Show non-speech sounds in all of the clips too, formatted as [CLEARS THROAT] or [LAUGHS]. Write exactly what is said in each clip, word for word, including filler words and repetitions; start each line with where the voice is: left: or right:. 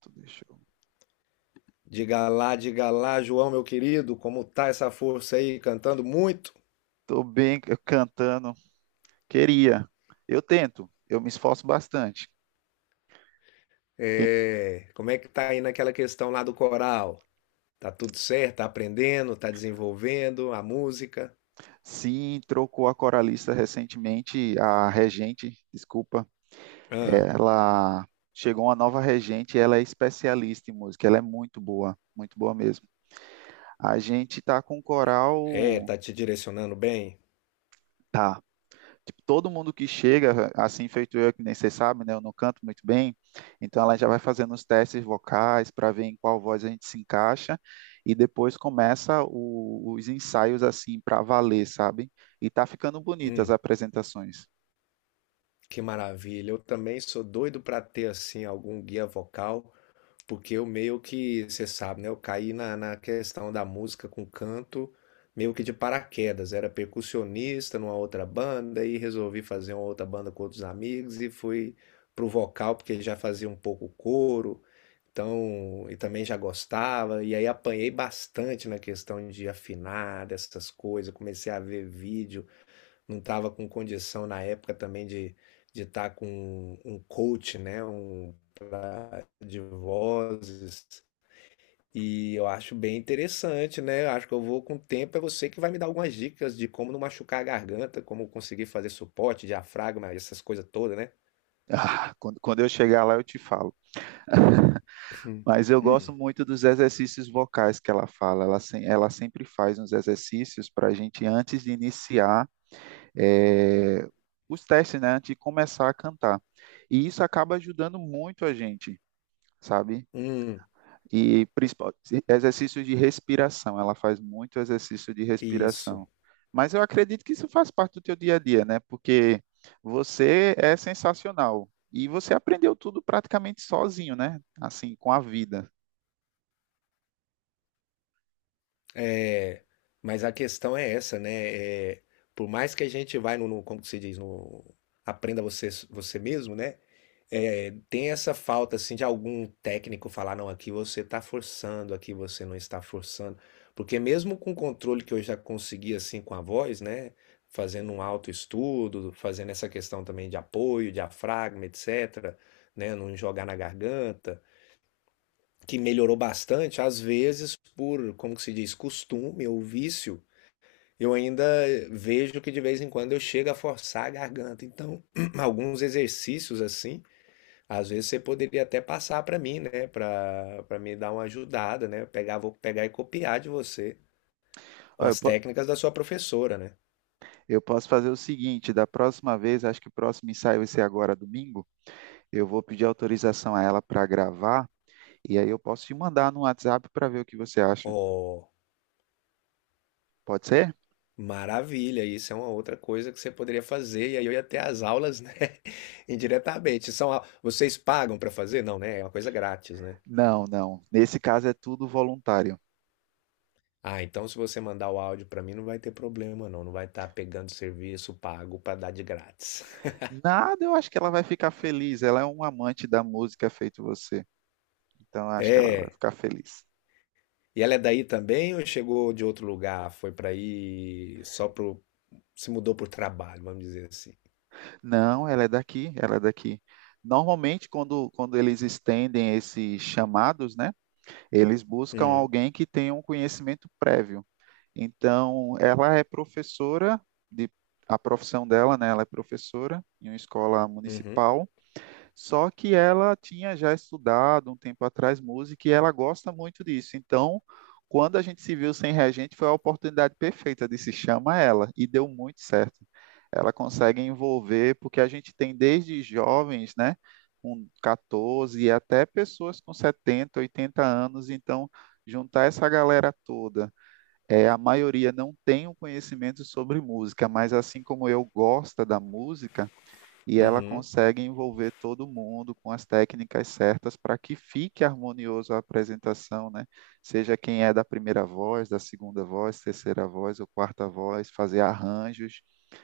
right: Tô, deixa eu-
left: Diga lá, diga lá, João, meu querido, como tá essa força aí cantando muito?
right: tô bem eu cantando. Queria. Eu tento. Eu me esforço bastante. Quem-
left: É, como é que tá aí naquela questão lá do coral? Tá tudo certo? Tá aprendendo? Tá desenvolvendo a música?
right: Sim, trocou a coralista recentemente, a regente, desculpa.
left: Ah,
right: Ela Chegou uma nova regente, ela é especialista em música, ela é muito boa, muito boa mesmo. A gente tá com um
left: é,
right: coral,
left: tá te direcionando bem?
right: tá. Tipo, todo mundo que chega, assim feito eu, que nem vocês sabem, né? Eu não canto muito bem, então ela já vai fazendo os testes vocais para ver em qual voz a gente se encaixa e depois começa o- os ensaios assim para valer, sabe? E tá ficando bonitas as
left: Hum,
right: apresentações.
left: que maravilha. Eu também sou doido para ter assim algum guia vocal. Porque eu meio que, você sabe, né? Eu caí na, na questão da música com canto meio que de paraquedas. Era percussionista numa outra banda e resolvi fazer uma outra banda com outros amigos e fui pro vocal porque já fazia um pouco coro, então, e também já gostava. E aí apanhei bastante na questão de afinar, dessas coisas. Comecei a ver vídeo, não estava com condição na época também de de estar com um coach, né, um pra- de vozes. E eu acho bem interessante, né? Eu acho que eu vou com o tempo, é você que vai me dar algumas dicas de como não machucar a garganta, como conseguir fazer suporte, diafragma, essas coisas todas, né?
right: Ah, quando, quando eu chegar lá eu te falo. Mas eu gosto muito dos exercícios vocais que ela fala. Ela, se- Ela sempre faz uns exercícios para a gente, antes de iniciar, é, os testes, né, antes de começar a cantar. E isso acaba ajudando muito a gente, sabe?
left: Hum,
right: E principal, exercício de respiração, ela faz muito exercício de
left: isso.
right: respiração. Mas eu acredito que isso faz parte do teu dia a dia, né? Porque você é sensacional e você aprendeu tudo praticamente sozinho, né? Assim, com a vida.
left: É, mas a questão é essa, né? É, por mais que a gente vai no, no- como que se diz, no aprenda você você mesmo, né? É, tem essa falta assim de algum técnico falar: "Não, aqui você está forçando, aqui você não está forçando". Porque mesmo com o controle que eu já consegui, assim, com a voz, né, fazendo um autoestudo, fazendo essa questão também de apoio, diafragma, etcétera, né, não jogar na garganta, que melhorou bastante, às vezes por, como que se diz, costume ou vício, eu ainda vejo que de vez em quando eu chego a forçar a garganta. Então, [CLEARS THROAT] alguns exercícios, assim às vezes você poderia até passar para mim, né? Para para me dar uma ajudada, né? Pegar, vou pegar e copiar de você com
right: Ó, Eu,
left: as
right: po-
left: técnicas da sua professora, né?
right: eu posso fazer o seguinte, da próxima vez, acho que o próximo ensaio vai ser agora domingo, eu vou pedir autorização a ela para gravar. E aí eu posso te mandar no WhatsApp para ver o que você acha.
left: Oh,
right: Pode ser?
left: maravilha! Isso é uma outra coisa que você poderia fazer e aí eu ia ter as aulas, né? [LAUGHS] Indiretamente. São, au- vocês pagam para fazer? Não, né? É uma coisa grátis, né?
right: Não, não. Nesse caso é tudo voluntário.
left: Ah, então se você mandar o áudio para mim não vai ter problema, não. Não vai estar pegando serviço pago para dar de grátis. [LAUGHS]
right: Nada, eu acho que ela vai ficar feliz. Ela é um amante da música feito você. Então eu acho que ela vai
left: É.
right: ficar feliz.
left: E ela é daí também ou chegou de outro lugar? Foi pra aí só pro. Se mudou pro trabalho, vamos dizer assim.
right: Não, ela é daqui, ela é daqui. Normalmente, quando, quando eles estendem esses chamados, né, eles buscam
left: Hum,
right: alguém que tenha um conhecimento prévio. Então, ela é professora de a profissão dela, né? Ela é professora em uma escola
left: uhum,
right: municipal. Só que ela tinha já estudado um tempo atrás música e ela gosta muito disso. Então, quando a gente se viu sem reagente, foi a oportunidade perfeita de se chama ela e deu muito certo. Ela consegue envolver, porque a gente tem desde jovens, né, com quatorze até pessoas com setenta, oitenta anos, então juntar essa galera toda. É, a maioria não tem um conhecimento sobre música, mas assim como eu gosta da música, e ela
left: uhum.
right: consegue envolver todo mundo com as técnicas certas para que fique harmonioso a apresentação, né? Seja quem é da primeira voz, da segunda voz, terceira voz ou quarta voz, fazer arranjos.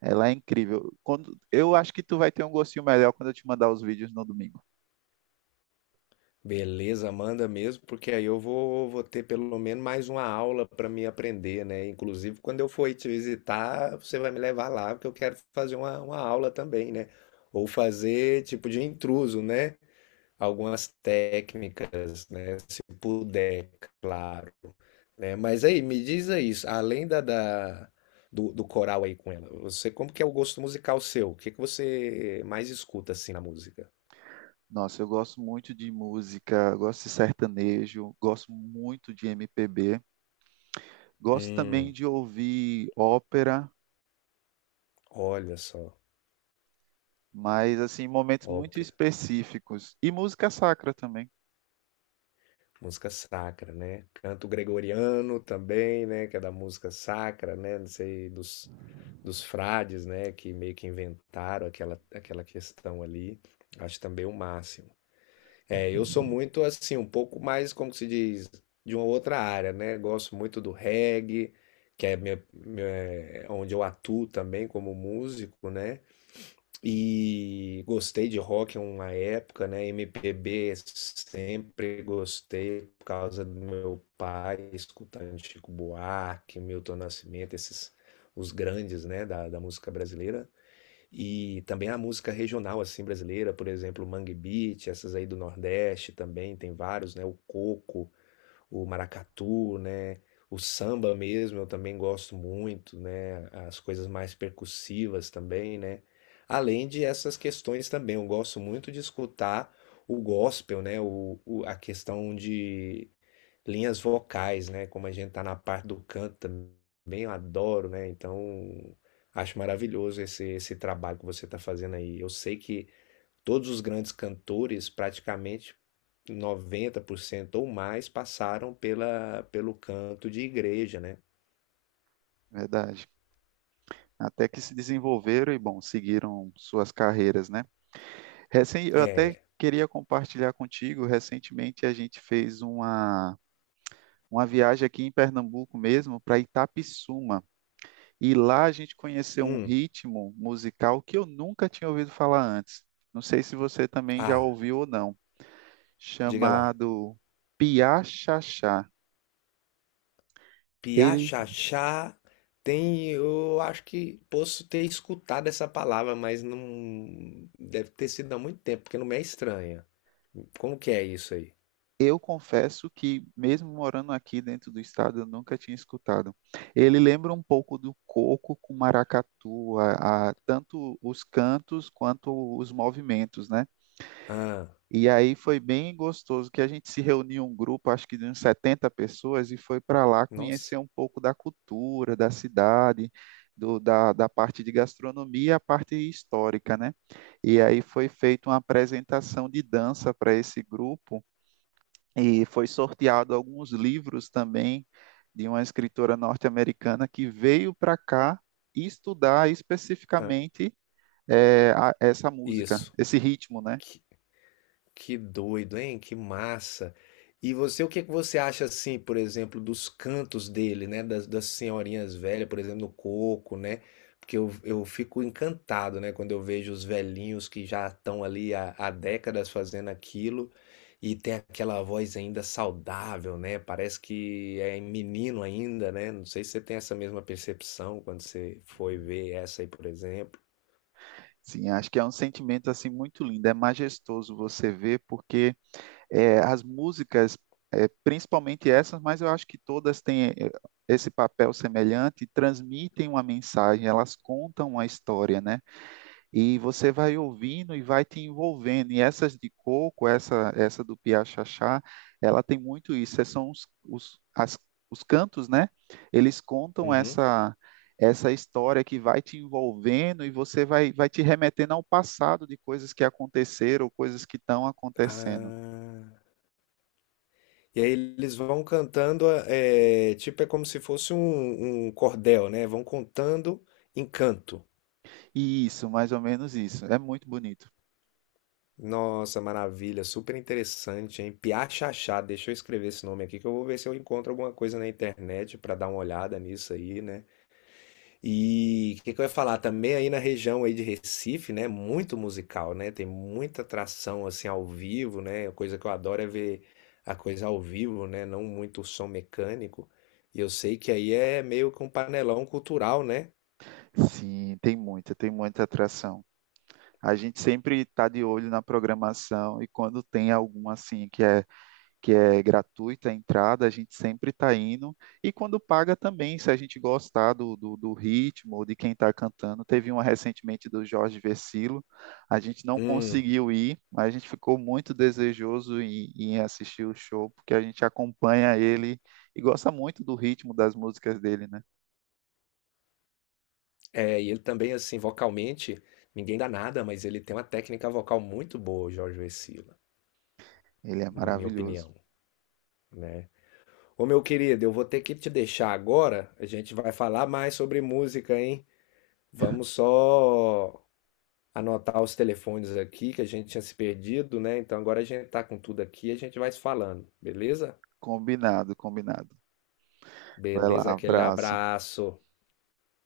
right: Ela é incrível. Quando eu acho que tu vai ter um gostinho melhor quando eu te mandar os vídeos no domingo.
left: Beleza, manda mesmo, porque aí eu vou, vou ter pelo menos mais uma aula pra me aprender, né? Inclusive, quando eu for te visitar, você vai me levar lá, porque eu quero fazer uma, uma aula também, né? Ou fazer tipo de intruso, né? Algumas técnicas, né? Se puder, claro, né? Mas aí, me diz aí, além da, da- do, do coral aí com ela, você, como que é o gosto musical seu? O que que você mais escuta assim na música?
right: Nossa, eu gosto muito de música, gosto de sertanejo, gosto muito de M P B, gosto também
left: Hum,
right: de ouvir ópera,
left: olha só,
right: mas assim, em momentos muito
left: ópera,
right: específicos e música sacra também.
left: música sacra, né? Canto gregoriano também, né? Que é da música sacra, né? Não sei, dos, dos frades, né? Que meio que inventaram aquela, aquela questão ali. Acho também o máximo. É, eu sou muito assim, um pouco mais, como que se diz, de uma outra área, né? Gosto muito do reggae, que é, minha, minha- é onde eu atuo também como músico, né? E gostei de rock em uma época, né? M P B sempre gostei por causa do meu pai, escutando Chico Buarque, Milton Nascimento, esses, os grandes, né, da, da música brasileira. E também a música regional assim brasileira, por exemplo, Mangue Beat, essas aí do Nordeste também tem vários, né? O coco, o maracatu, né? O samba mesmo eu também gosto muito, né? As coisas mais percussivas também, né? Além de essas questões também, eu gosto muito de escutar o gospel, né? O, o- a questão, linhas vocais, né? Como a gente tá na parte do canto também, eu adoro, né? Então, acho maravilhoso esse, esse trabalho que você tá fazendo aí. Eu sei que todos os grandes cantores, praticamente noventa por cento ou mais, passaram pela, pelo canto de igreja, né?
right: Verdade. Até que se desenvolveram e, bom, seguiram suas carreiras, né? Recen- eu até
left: É,
right: queria compartilhar contigo, recentemente a gente fez uma, uma viagem aqui em Pernambuco mesmo, para Itapissuma. E lá a gente conheceu um
left: hum,
right: ritmo musical que eu nunca tinha ouvido falar antes. Não sei se você também já
left: ah,
right: ouviu ou não,
left: diga lá.
right: chamado piachachá. Ele
left: Piachachá, tem, eu acho que posso ter escutado essa palavra, mas não deve ter sido há muito tempo, porque não me é estranha. Como que é isso aí?
right: Eu confesso que, mesmo morando aqui dentro do estado, eu nunca tinha escutado. Ele lembra um pouco do coco com maracatu, a, a- tanto os cantos quanto os movimentos, né?
left: Ah,
right: E aí foi bem gostoso que a gente se reuniu um grupo, acho que de uns setenta pessoas, e foi para lá
left: nossa.
right: conhecer um pouco da cultura, da cidade, do, da, da parte de gastronomia, e a parte histórica, né? E aí foi feita uma apresentação de dança para esse grupo, e foi sorteado alguns livros também de uma escritora norte-americana que veio para cá estudar
left: Ah,
right: especificamente é, a- essa música,
left: isso.
right: esse ritmo, né?
left: Que, Que doido, hein? Que massa. E você, o que que você acha assim, por exemplo, dos cantos dele, né? Das, das senhorinhas velhas, por exemplo, no coco, né? Porque eu, eu fico encantado, né? Quando eu vejo os velhinhos que já estão ali há, há décadas fazendo aquilo e tem aquela voz ainda saudável, né? Parece que é menino ainda, né? Não sei se você tem essa mesma percepção quando você foi ver essa aí, por exemplo.
right: Sim, acho que é um sentimento assim muito lindo, é majestoso você ver, porque é, as músicas, é, principalmente essas, mas eu acho que todas têm é, esse papel semelhante, transmitem uma mensagem, elas contam uma história, né? E você vai ouvindo e vai te envolvendo. E essas de coco, essa essa do Piá Xaxá, ela tem muito isso. É, são os, os, as, os cantos, né? Eles contam
left: Uhum.
right: essa essa história que vai te envolvendo e você vai, vai te remetendo ao passado de coisas que aconteceram, coisas que estão acontecendo.
left: Ah. E aí eles vão cantando, é, tipo, é como se fosse um, um cordel, né? Vão contando em canto.
right: E isso, mais ou menos isso. É muito bonito.
left: Nossa, maravilha, super interessante, hein? Piá Xaxá, deixa eu escrever esse nome aqui que eu vou ver se eu encontro alguma coisa na internet para dar uma olhada nisso aí, né? E o que, que eu ia falar também aí na região aí de Recife, né? Muito musical, né? Tem muita atração assim ao vivo, né? A coisa que eu adoro é ver a coisa ao vivo, né? Não muito som mecânico. E eu sei que aí é meio que um panelão cultural, né?
right: Sim, tem muita, tem muita atração. A gente sempre está de olho na programação e quando tem alguma assim que é que é gratuita a entrada, a gente sempre está indo. E quando paga também, se a gente gostar do, do, do ritmo, ou de quem está cantando. Teve uma recentemente do Jorge Versilo, a gente não
left: Hum,
right: conseguiu ir, mas a gente ficou muito desejoso em, em assistir o show, porque a gente acompanha ele e gosta muito do ritmo das músicas dele, né?
left: é, e ele também assim vocalmente, ninguém dá nada, mas ele tem uma técnica vocal muito boa, o Jorge Vecilla,
right: Ele é
left: na minha
right: maravilhoso.
left: opinião, né? Ô meu querido, eu vou ter que te deixar agora. A gente vai falar mais sobre música, hein? Vamos só anotar os telefones aqui que a gente tinha se perdido, né? Então agora a gente tá com tudo aqui, a gente vai se falando, beleza?
right: Combinado, combinado. Vai lá,
left: Beleza, aquele
right: abraço.
left: abraço.